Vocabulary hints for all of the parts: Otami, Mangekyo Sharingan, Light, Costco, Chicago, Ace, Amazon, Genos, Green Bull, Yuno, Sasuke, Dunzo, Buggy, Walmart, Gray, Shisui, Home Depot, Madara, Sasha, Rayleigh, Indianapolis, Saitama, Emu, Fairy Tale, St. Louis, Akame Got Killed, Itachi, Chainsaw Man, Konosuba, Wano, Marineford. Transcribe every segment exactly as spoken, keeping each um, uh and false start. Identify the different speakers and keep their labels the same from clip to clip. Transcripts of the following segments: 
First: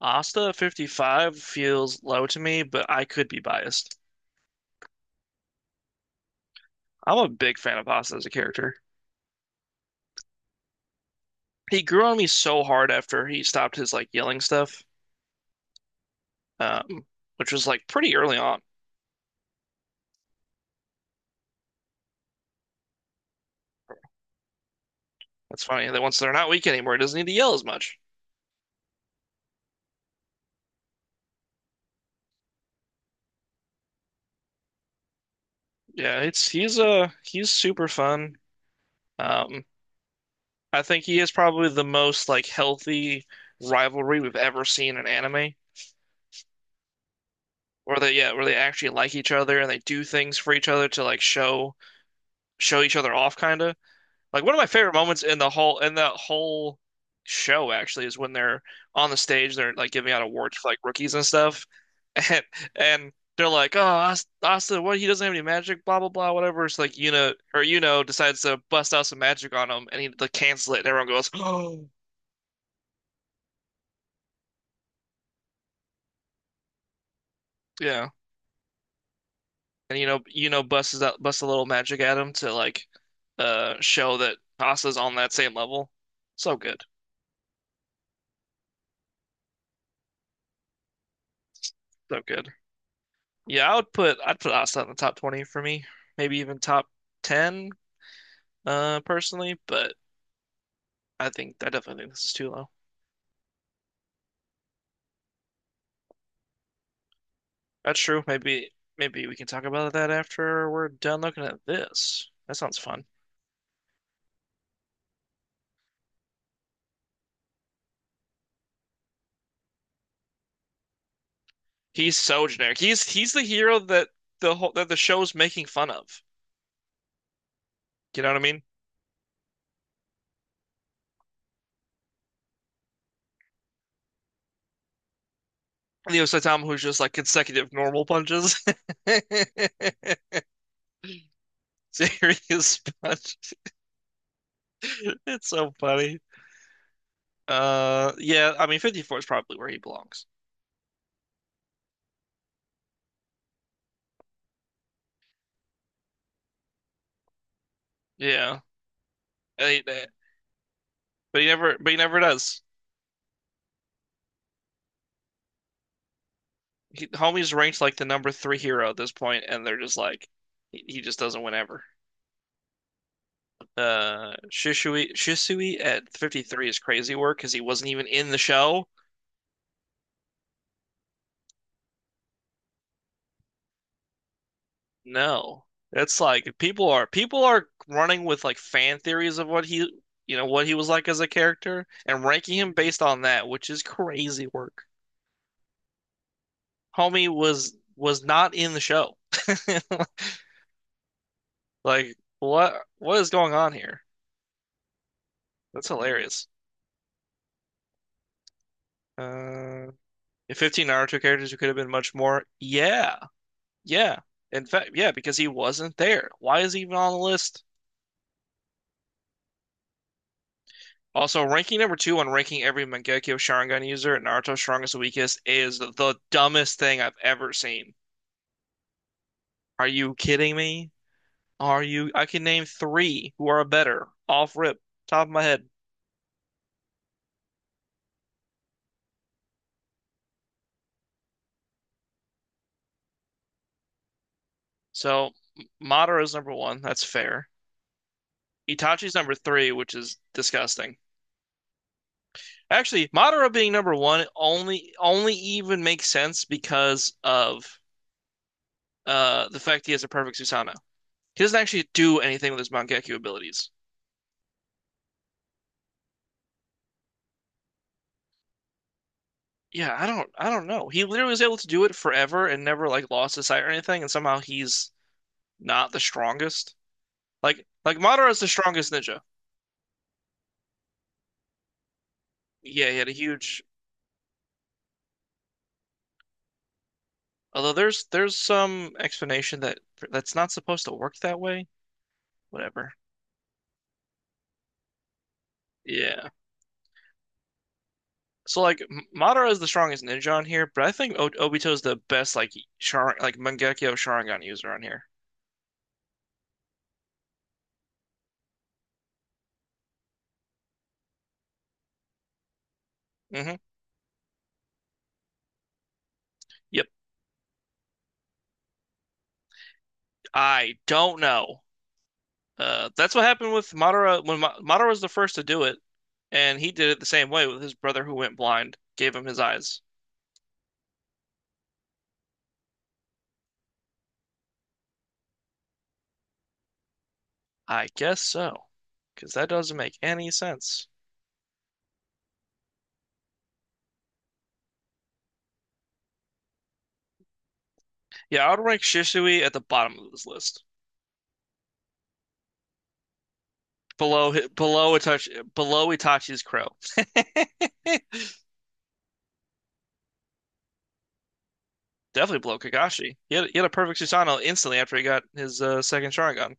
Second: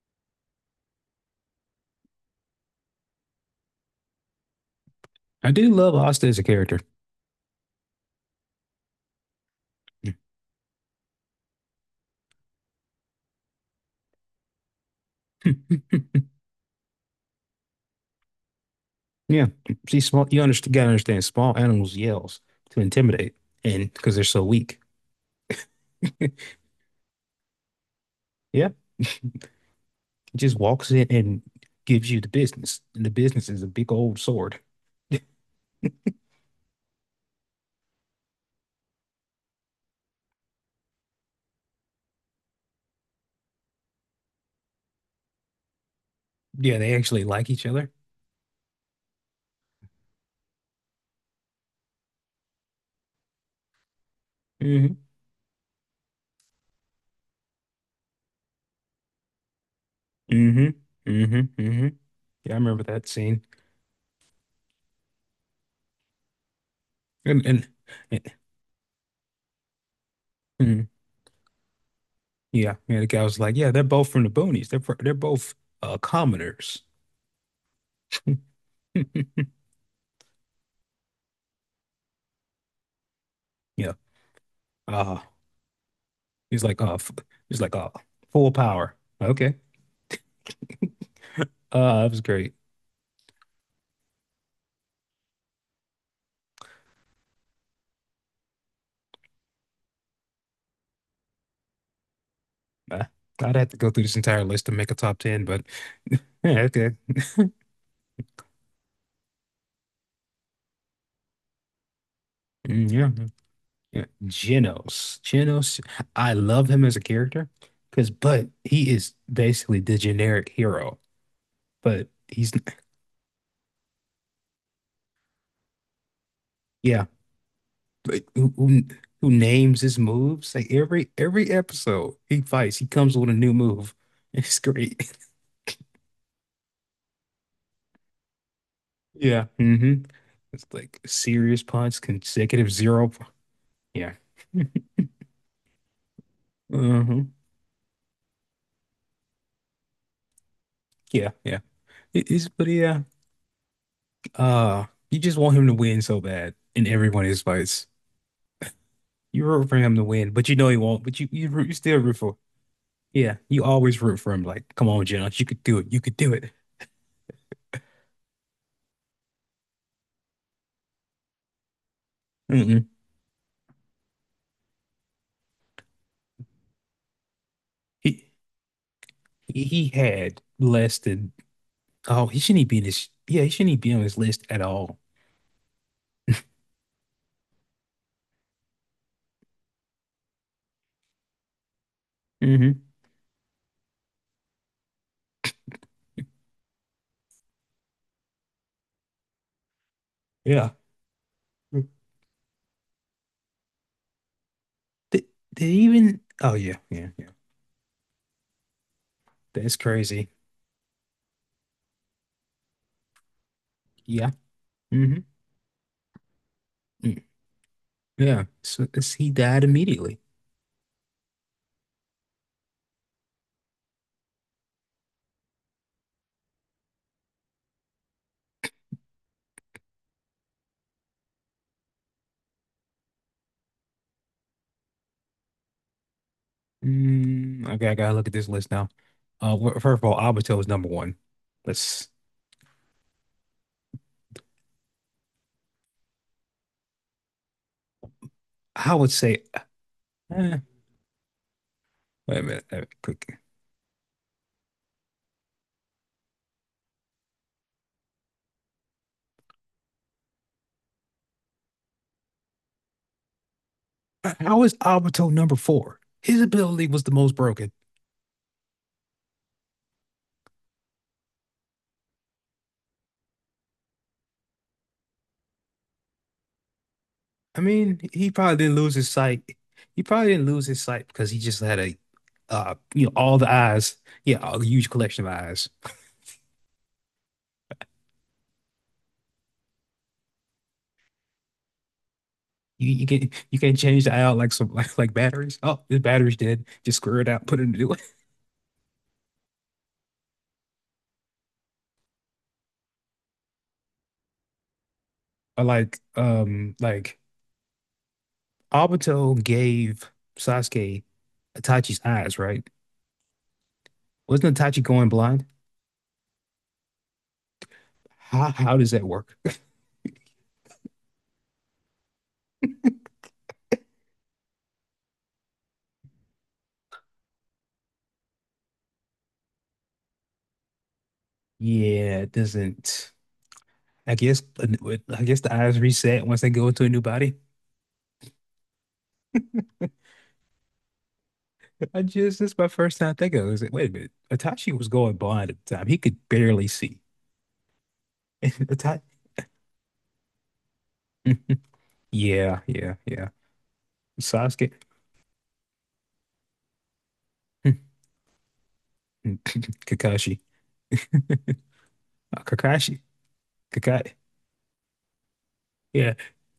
Speaker 1: Asta fifty-five feels low to me, but I could be biased.
Speaker 2: I do love Asta as a character.
Speaker 1: I'm a big fan of Asta as a character. He grew on me so hard after he stopped his like yelling stuff, um, which was like pretty early on.
Speaker 2: Yeah, she's small. You understand, gotta understand, small animals yells to intimidate, and because they're so weak.
Speaker 1: That's funny that once they're not weak anymore, he doesn't need to yell as much.
Speaker 2: Yeah, just walks in and gives you the business, and the business is a big old sword.
Speaker 1: Yeah, it's he's uh he's super fun. Um, I think he is probably the most like healthy rivalry we've ever seen in anime,
Speaker 2: Yeah, they actually like each other.
Speaker 1: where they yeah where they actually like each other and they do things for each other to like show show each other off kind of. Like one of my favorite
Speaker 2: Hmm.
Speaker 1: moments in the whole in the whole show actually is when they're on the stage, they're like giving out awards
Speaker 2: Hmm.
Speaker 1: for like rookies
Speaker 2: Hmm.
Speaker 1: and stuff,
Speaker 2: Hmm.
Speaker 1: and
Speaker 2: Yeah, I remember that
Speaker 1: and
Speaker 2: scene.
Speaker 1: they're like, "Oh, Ast- Asta, what? He doesn't have any magic, blah blah blah, whatever." It's like Yuna
Speaker 2: And
Speaker 1: or
Speaker 2: and,
Speaker 1: Yuno
Speaker 2: and
Speaker 1: decides to bust out some magic on him, and he like cancel it, and
Speaker 2: mhm.
Speaker 1: everyone goes, "Oh,
Speaker 2: Yeah, yeah, the guy was like, "Yeah, they're both from the boonies. They're fr- they're both uh commoners."
Speaker 1: yeah." And you know, you know, busts out busts a little magic at him to like uh
Speaker 2: Yeah.
Speaker 1: show that Asta's on
Speaker 2: Uh,
Speaker 1: that same level. So
Speaker 2: he's like,
Speaker 1: good,
Speaker 2: "Uh, f- he's like, uh, "Full power." Okay. Uh, it
Speaker 1: so
Speaker 2: was
Speaker 1: good.
Speaker 2: great.
Speaker 1: Yeah, I would put I'd put Asta in the top twenty for me, maybe even top ten, uh, personally, but I think I definitely think this is too low.
Speaker 2: Uh, I'd have to go through this entire list to make a top ten, but yeah, okay.
Speaker 1: That's true. Maybe maybe we can talk about that after we're done looking at this. That sounds
Speaker 2: Mm,
Speaker 1: fun.
Speaker 2: yeah. Yeah. Genos. Genos. I love him as a character because, but he is basically the generic hero, but
Speaker 1: He's so
Speaker 2: he's,
Speaker 1: generic. He's he's the hero that the whole that the show's making fun of.
Speaker 2: yeah,
Speaker 1: You
Speaker 2: but
Speaker 1: know what I
Speaker 2: who,
Speaker 1: mean?
Speaker 2: who, who names his moves? Like every, every episode he fights, he comes with a new move. It's great.
Speaker 1: Leo Saitama, who's just like consecutive normal punches,
Speaker 2: Yeah. Mm-hmm. It's like serious punch, consecutive
Speaker 1: serious
Speaker 2: zero.
Speaker 1: punch.
Speaker 2: Yeah.
Speaker 1: It's so funny.
Speaker 2: Mm-hmm.
Speaker 1: Uh, yeah, I mean, fifty-four is probably where he belongs.
Speaker 2: Yeah, yeah. It is, but yeah. Uh, you just want him to win so bad in every one of his fights.
Speaker 1: Yeah.
Speaker 2: You
Speaker 1: And
Speaker 2: root for him
Speaker 1: he-
Speaker 2: to win, but you know he won't. But you
Speaker 1: But he
Speaker 2: you, root, you
Speaker 1: never, but he
Speaker 2: still root
Speaker 1: never
Speaker 2: for.
Speaker 1: does.
Speaker 2: Yeah, you always root for him. Like, come on, Jones, you could do it. You could do it.
Speaker 1: He, homie's ranked like the number three hero at this point, and they're just like, he, he just doesn't win ever.
Speaker 2: Mm-mm.
Speaker 1: Uh, Shisui, Shisui at fifty-three is crazy work because he wasn't even in
Speaker 2: He
Speaker 1: the show.
Speaker 2: he he had less than. Oh, he shouldn't be in his. Yeah, he shouldn't be on his list at all.
Speaker 1: No, that's like people are people are running with like fan theories of what he, you know, what he was like as a character and ranking him
Speaker 2: Hmm.
Speaker 1: based on that, which is crazy work. Homie was was not in the show.
Speaker 2: Yeah.
Speaker 1: Like, what what is going on here?
Speaker 2: Did, did he
Speaker 1: That's
Speaker 2: even?
Speaker 1: hilarious.
Speaker 2: Oh yeah, yeah, yeah. That's
Speaker 1: Uh,
Speaker 2: crazy.
Speaker 1: if fifteen Naruto characters, it could have been much more. Yeah, yeah.
Speaker 2: Yeah.
Speaker 1: In fact, yeah,
Speaker 2: Hmm.
Speaker 1: because he wasn't there. Why is he even on the list?
Speaker 2: Yeah. So it's, he died immediately.
Speaker 1: Also, ranking number two on ranking every Mangekyo Sharingan user at Naruto's strongest and weakest is the dumbest thing I've ever seen. Are you kidding me? Are you? I can name three who are better off rip, top of my head.
Speaker 2: Mm, okay, I gotta look at this list now. Uh, wh- first of all, Obito is number one. Let's.
Speaker 1: So, Madara's number one. That's fair.
Speaker 2: I would
Speaker 1: Itachi's number
Speaker 2: say.
Speaker 1: three, which is
Speaker 2: eh,
Speaker 1: disgusting.
Speaker 2: Wait a minute. Uh,
Speaker 1: Actually,
Speaker 2: quick.
Speaker 1: Madara being number one only only even makes sense because of uh the fact he has a perfect Susanoo. He doesn't actually do anything with his Mangekyou abilities.
Speaker 2: Uh, How is Obito number four? His ability was the most broken.
Speaker 1: Yeah, I don't I don't know. He literally was able to do it forever and never like lost his sight or anything, and somehow he's not the strongest.
Speaker 2: I
Speaker 1: Like like
Speaker 2: mean, he
Speaker 1: Madara's the
Speaker 2: probably didn't
Speaker 1: strongest
Speaker 2: lose his
Speaker 1: ninja.
Speaker 2: sight. He probably didn't lose his sight because he just had a, uh,
Speaker 1: Yeah, he
Speaker 2: you
Speaker 1: had a
Speaker 2: know, all the
Speaker 1: huge.
Speaker 2: eyes. Yeah, a huge collection of eyes.
Speaker 1: Although there's there's some explanation that that's not supposed to work that way.
Speaker 2: You
Speaker 1: Whatever.
Speaker 2: you can you can not change the eye out like some like like batteries. Oh, this
Speaker 1: Yeah.
Speaker 2: battery's dead. Just screw it out. Put it in a new one.
Speaker 1: So like M- Madara is the strongest ninja on here, but I think o Obito is the best like Shar like Mangekyo Sharingan user on here.
Speaker 2: Or like um like. Obito gave Sasuke Itachi's eyes, right?
Speaker 1: Hmm
Speaker 2: Wasn't Itachi going blind?
Speaker 1: Yep.
Speaker 2: How how does that work?
Speaker 1: I don't know. Uh, that's what happened with Madara when Ma Madara was the first to do it, and he did it the same way with his brother who went blind, gave him his eyes.
Speaker 2: Yeah, it doesn't. I guess I guess the eyes reset once they go into a new body.
Speaker 1: I guess so, because that doesn't make any sense.
Speaker 2: I just this is my first time thinking. Of it. I was like, wait a minute, Itachi was going blind at the time. He could barely see.
Speaker 1: Yeah, I would rank
Speaker 2: Itachi.
Speaker 1: Shisui at the bottom of this list,
Speaker 2: Mm. Yeah, yeah, yeah.
Speaker 1: below hi-
Speaker 2: Sasuke.
Speaker 1: below Itachi, below Itachi's crow.
Speaker 2: Mm. Kakashi.
Speaker 1: definitely
Speaker 2: Uh,
Speaker 1: blow
Speaker 2: Kakashi.
Speaker 1: Kakashi. He had, he had a perfect
Speaker 2: Kakashi.
Speaker 1: Susanoo instantly after he got his uh, second
Speaker 2: Yeah.
Speaker 1: Sharingan.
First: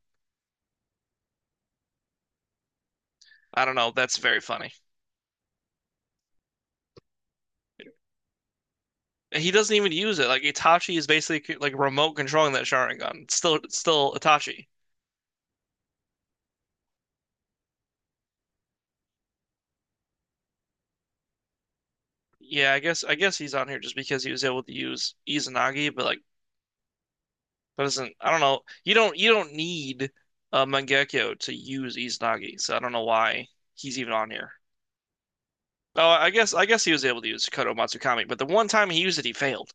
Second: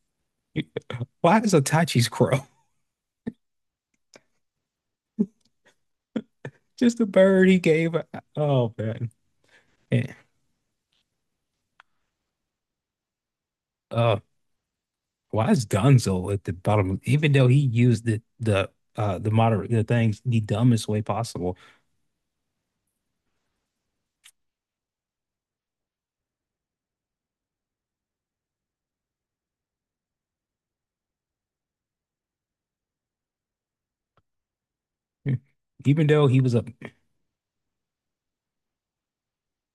Speaker 2: Why is Itachi's crow?
Speaker 1: I don't know. That's very funny.
Speaker 2: Just a bird he gave. A- Oh man.
Speaker 1: He doesn't even
Speaker 2: Yeah.
Speaker 1: use it. Like Itachi is basically like remote controlling that Sharingan. It's still, it's still
Speaker 2: Uh,
Speaker 1: Itachi.
Speaker 2: why is Dunzo at the bottom? Even though he used the the uh the moderate the things the dumbest way possible.
Speaker 1: Yeah, I guess I guess he's on here just because he was able to use Izanagi, but like that doesn't. I don't know. You don't you don't need uh, Mangekyo to use Izanagi, so I don't know why he's even on here.
Speaker 2: Even
Speaker 1: Oh,
Speaker 2: though
Speaker 1: I
Speaker 2: he
Speaker 1: guess
Speaker 2: was a
Speaker 1: I guess he was able to use Kodo Matsukami, but the one time he used it, he failed.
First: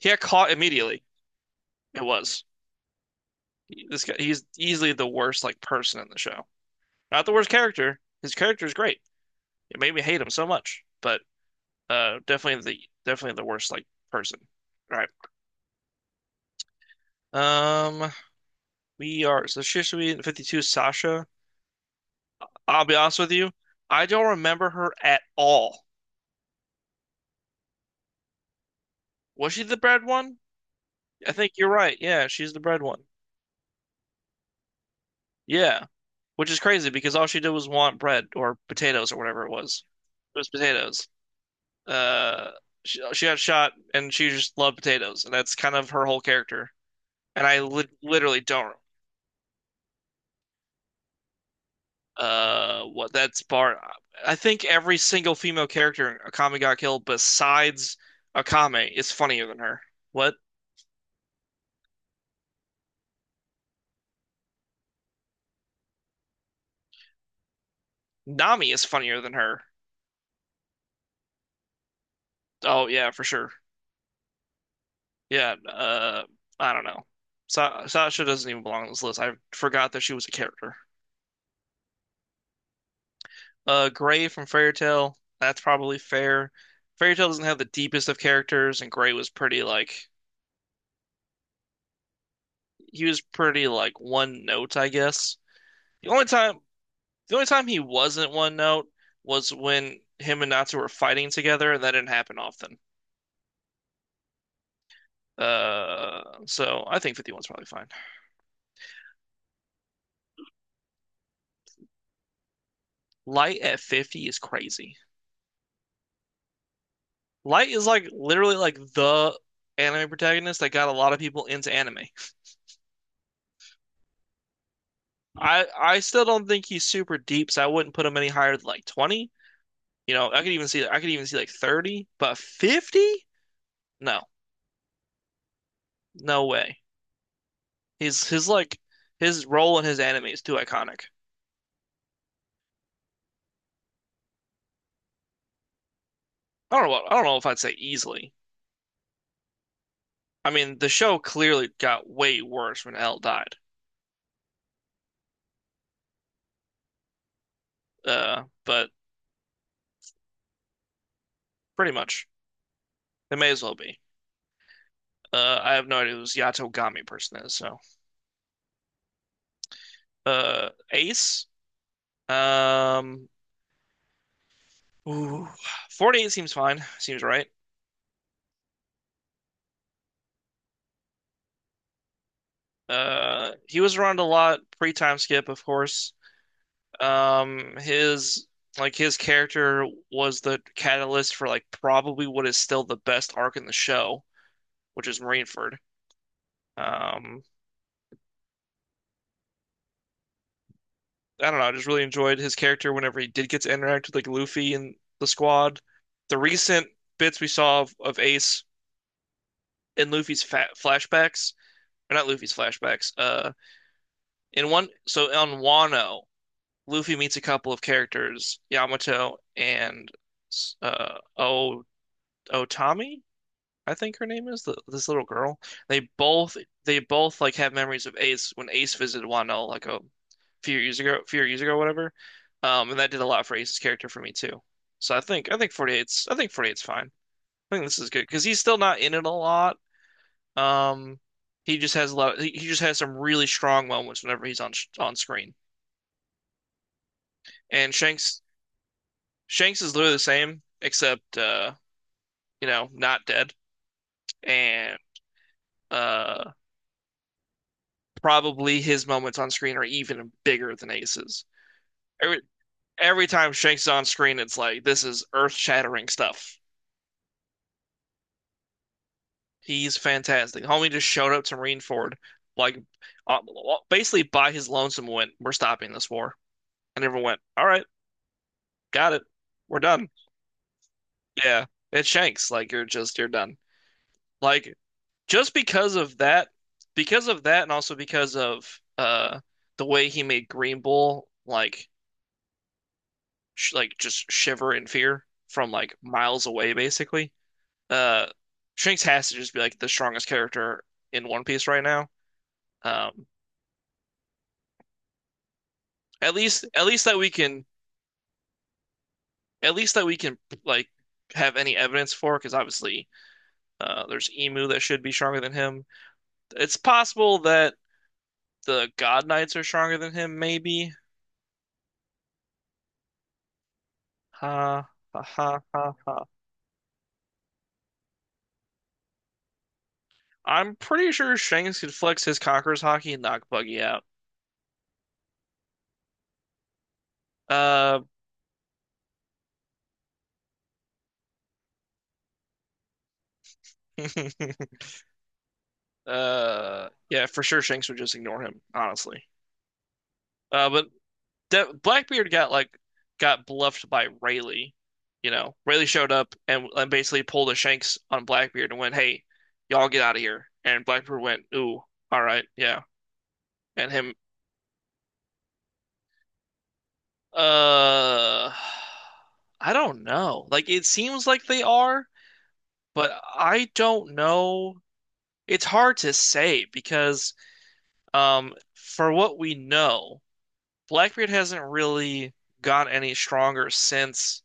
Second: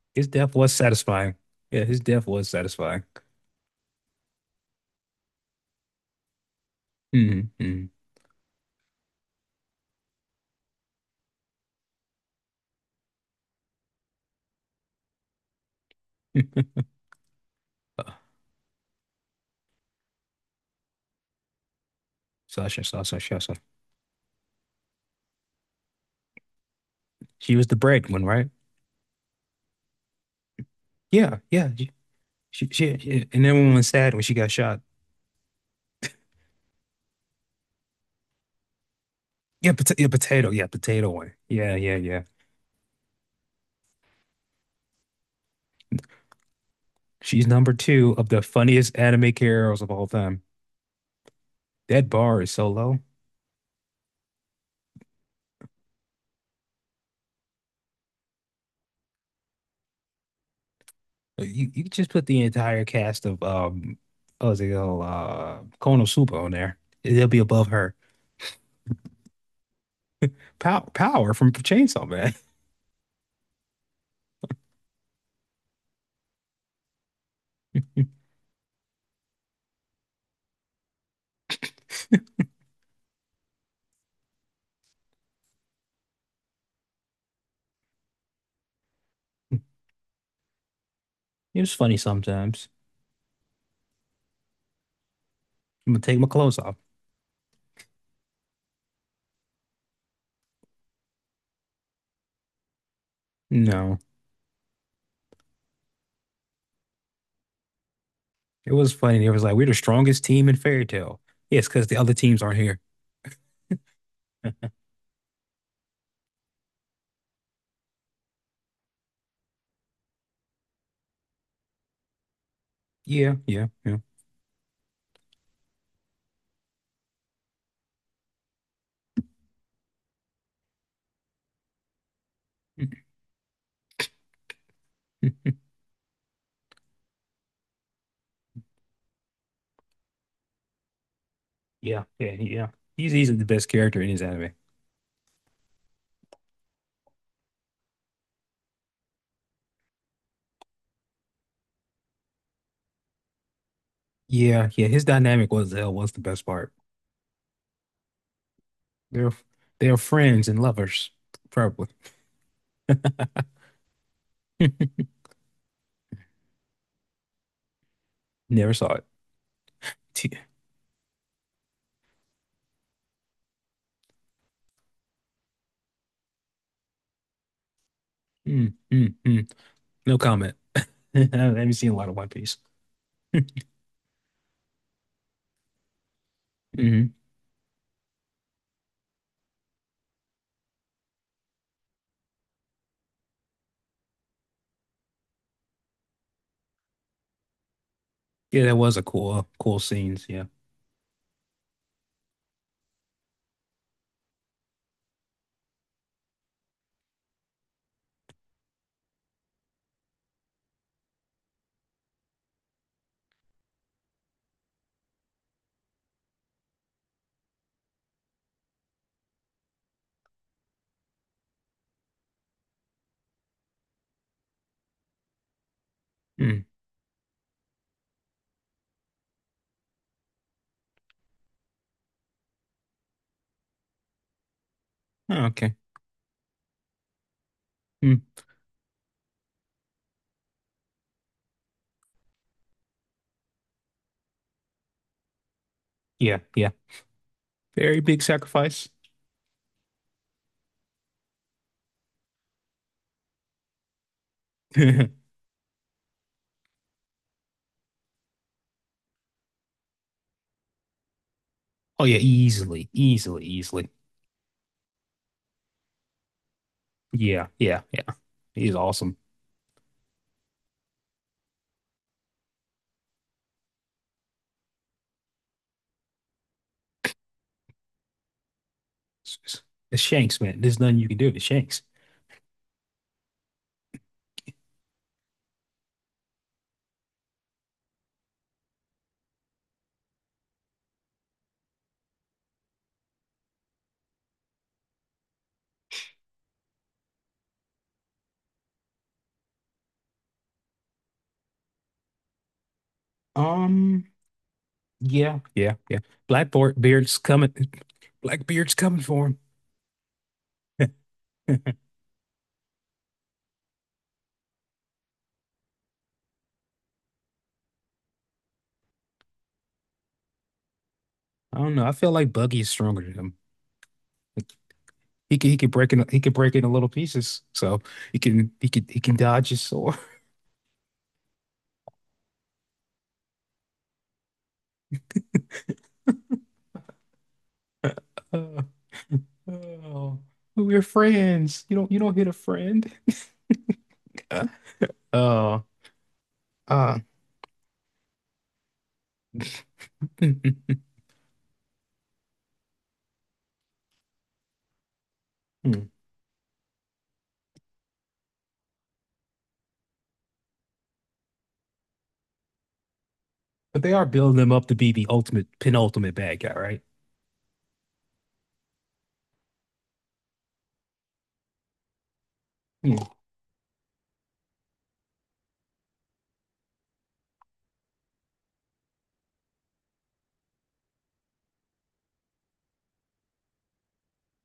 Speaker 1: He got
Speaker 2: his
Speaker 1: caught
Speaker 2: death was
Speaker 1: immediately.
Speaker 2: satisfying. Yeah, his
Speaker 1: It
Speaker 2: death
Speaker 1: was.
Speaker 2: was satisfying.
Speaker 1: He- This guy, he's easily the worst like person in the show. Not the worst
Speaker 2: Mm-hmm.
Speaker 1: character. His character is great. It made me hate him so much, but uh, definitely the definitely the worst like person. All right.
Speaker 2: Uh,
Speaker 1: Um, we are so Shisui and fifty-two Sasha.
Speaker 2: Sasha,
Speaker 1: I'll be honest
Speaker 2: Sasha,
Speaker 1: with you,
Speaker 2: Sasha.
Speaker 1: I don't remember her at all.
Speaker 2: She was the bread one, right?
Speaker 1: Was she the bread one? I
Speaker 2: Yeah,
Speaker 1: think you're
Speaker 2: yeah.
Speaker 1: right. Yeah, she's the
Speaker 2: She,
Speaker 1: bread
Speaker 2: she,
Speaker 1: one.
Speaker 2: she, and everyone was sad when she got shot.
Speaker 1: Yeah, which is crazy because all she did was want bread or potatoes or whatever it
Speaker 2: Yeah,
Speaker 1: was.
Speaker 2: pota yeah,
Speaker 1: It was
Speaker 2: potato. Yeah,
Speaker 1: potatoes.
Speaker 2: potato one. Yeah, yeah, yeah.
Speaker 1: uh she, she got shot and she just loved potatoes and that's kind of her whole character
Speaker 2: She's
Speaker 1: and I
Speaker 2: number
Speaker 1: li
Speaker 2: two of
Speaker 1: literally
Speaker 2: the
Speaker 1: don't
Speaker 2: funniest anime characters of all time. That bar is so
Speaker 1: uh
Speaker 2: low.
Speaker 1: what that's part. I think every single female character in Akame Got Killed besides Akame is funnier than her what
Speaker 2: Uh, You you could just put the entire cast of um what's it called uh Konosuba on there. It'll be above her.
Speaker 1: Nami is funnier than her
Speaker 2: Pow power from Chainsaw Man.
Speaker 1: oh yeah for sure yeah uh I don't know Sa Sasha doesn't even belong on this list I forgot that she was a character. Uh, Gray from Fairy Tail. That's probably fair. Fairy Tail doesn't have the deepest of characters, and Gray was pretty like
Speaker 2: It was funny sometimes.
Speaker 1: he was pretty like one note, I guess.
Speaker 2: I'm gonna
Speaker 1: The
Speaker 2: take
Speaker 1: only
Speaker 2: my clothes
Speaker 1: time
Speaker 2: off.
Speaker 1: the only time he wasn't one note was when him and Natsu were fighting together, and that didn't happen often.
Speaker 2: No,
Speaker 1: Uh, so I think fifty one's probably fine.
Speaker 2: it was funny. It was like we're the strongest team in Fairy Tale. Yes, because the other teams aren't here.
Speaker 1: Light at fifty is crazy. Light is like literally like the anime protagonist that got a lot of people into anime.
Speaker 2: Yeah, yeah, yeah,
Speaker 1: I I still don't think he's super deep, so I wouldn't put him any higher than like twenty. You know, I could even see I could even see like thirty, but fifty? No. No way. He's his like his role in his anime is too iconic.
Speaker 2: yeah, yeah, yeah. He's easily the best character in his anime.
Speaker 1: I don't know what, I don't know if I'd say easily. I mean, the show clearly got way worse when L died.
Speaker 2: Yeah, yeah. His dynamic was uh, was the best part.
Speaker 1: Uh, but
Speaker 2: They're they're friends and lovers, probably.
Speaker 1: pretty much it may as well be. Uh, I have no idea who this Yato Gami person is, so
Speaker 2: Never saw it. T
Speaker 1: uh Ace. Um ooh, forty-eight seems fine. Seems right.
Speaker 2: mm, mm, mm. No comment. I haven't seen a lot of One Piece.
Speaker 1: Uh, he was around a lot pre-time skip, of course.
Speaker 2: Hmm.
Speaker 1: Um, his like his character was the catalyst for like probably what is still the best arc in the show, which is Marineford. Um,
Speaker 2: Yeah, that was a cool, uh, cool scenes. Yeah.
Speaker 1: I don't know, I just really enjoyed his character whenever he did get to interact with like Luffy and the squad. The recent bits we saw of, of Ace in Luffy's fa flashbacks, or not Luffy's flashbacks. Uh, in one, so on Wano, Luffy meets a couple of characters, Yamato and uh, O Otami. I think her name is the, this little girl. They both
Speaker 2: Mm.
Speaker 1: they both like have memories of Ace when Ace visited Wano like a few years ago, few years ago, whatever. Um, and that did a lot for Ace's character for me too. So I
Speaker 2: Oh,
Speaker 1: think I think
Speaker 2: okay.
Speaker 1: forty-eight's I think forty-eight's fine. I think this is
Speaker 2: Mm.
Speaker 1: good because he's still not in it a lot. Um, he just has a lot. He he just has some really strong moments whenever he's on sh- on screen.
Speaker 2: Yeah, yeah.
Speaker 1: And
Speaker 2: Very big
Speaker 1: Shanks
Speaker 2: sacrifice.
Speaker 1: Shanks is literally the same except uh, you know not dead and uh. probably his moments on screen are even bigger than Ace's.
Speaker 2: Oh yeah,
Speaker 1: Every,
Speaker 2: easily,
Speaker 1: every
Speaker 2: easily,
Speaker 1: time Shank's
Speaker 2: easily.
Speaker 1: on screen, it's like this is earth-shattering stuff.
Speaker 2: Yeah, yeah, yeah. He's awesome.
Speaker 1: He's fantastic. Homie just showed up to Marineford, like uh, basically by his lonesome went, "We're stopping this war," and everyone went, "All right, got it,
Speaker 2: It's, it's-
Speaker 1: we're
Speaker 2: it's
Speaker 1: done."
Speaker 2: Shanks, man. There's nothing you can do to
Speaker 1: Yeah,
Speaker 2: Shanks.
Speaker 1: it's Shanks. Like you're just you're done. Like just because of that, because of that, and also because of uh the way he made Green Bull like sh like just shiver in fear from like miles away, basically. Uh, Shanks has to just be like the strongest character in One Piece right now. Um,
Speaker 2: Um. Yeah, yeah, yeah.
Speaker 1: at least at least
Speaker 2: Blackbeard's
Speaker 1: that we
Speaker 2: coming.
Speaker 1: can
Speaker 2: Blackbeard's coming for him.
Speaker 1: at least that we can like have any evidence for, because obviously uh, there's Emu that should be stronger than him. It's possible that the God Knights are stronger than him, maybe.
Speaker 2: I don't know. I feel like Buggy's stronger than him.
Speaker 1: Ha ha
Speaker 2: He
Speaker 1: ha
Speaker 2: can he can
Speaker 1: ha
Speaker 2: break in.
Speaker 1: ha.
Speaker 2: He can break it into little pieces. So he can he can he can dodge his sword.
Speaker 1: I'm pretty sure Shanks could flex his Conqueror's hockey and knock Buggy out. Uh,
Speaker 2: Oh, we're friends. You don't you don't hit a friend. Oh,
Speaker 1: Uh,
Speaker 2: uh,
Speaker 1: yeah, for sure, Shanks would just ignore him, honestly. Uh, but De Blackbeard got like got bluffed by Rayleigh. You know,
Speaker 2: but
Speaker 1: Rayleigh showed up and, and basically pulled a Shanks on Blackbeard and went, "Hey, y'all get out of here." And Blackbeard went, "Ooh, all right, yeah." And
Speaker 2: they are
Speaker 1: him,
Speaker 2: building him up to be the ultimate penultimate bad guy, right?
Speaker 1: uh, I don't know. Like it seems like they are,
Speaker 2: Mm-hmm.
Speaker 1: but I don't know. It's hard to say because, um, for what we know, Blackbeard hasn't really got any stronger since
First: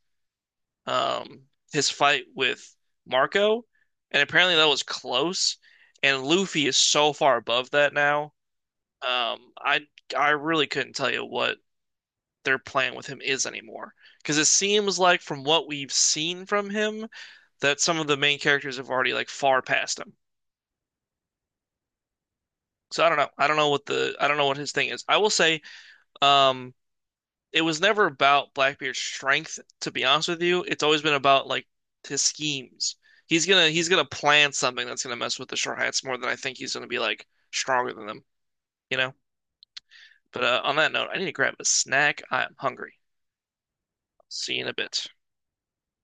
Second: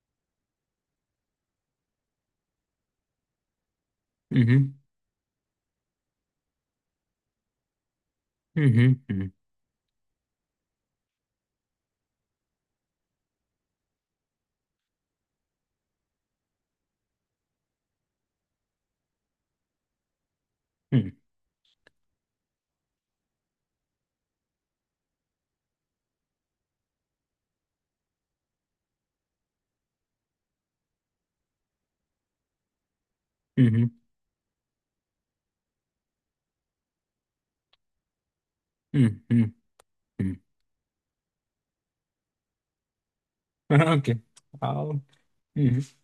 Speaker 1: um, his fight with Marco, and apparently that
Speaker 2: Mm-hmm.
Speaker 1: was close. And Luffy is so far above that now.
Speaker 2: Mm-hmm.
Speaker 1: Um, I I really couldn't tell you what their plan with him is anymore, because it seems like from what we've seen from him, that some of the main characters have already like far past him. So I don't know. I don't know what the I don't know what his thing is. I will say, um, it was never about Blackbeard's strength, to be honest with you. It's always been about like his schemes. He's gonna he's
Speaker 2: Mm-hmm.
Speaker 1: gonna plan something that's gonna mess with the Straw Hats more than I think he's gonna be like stronger than them, you know?
Speaker 2: Mm-hmm.
Speaker 1: But uh, on that note, I need to grab a snack. I'm hungry.
Speaker 2: Mm-hmm. Okay.
Speaker 1: See you in a
Speaker 2: I'll.
Speaker 1: bit.
Speaker 2: Mhm.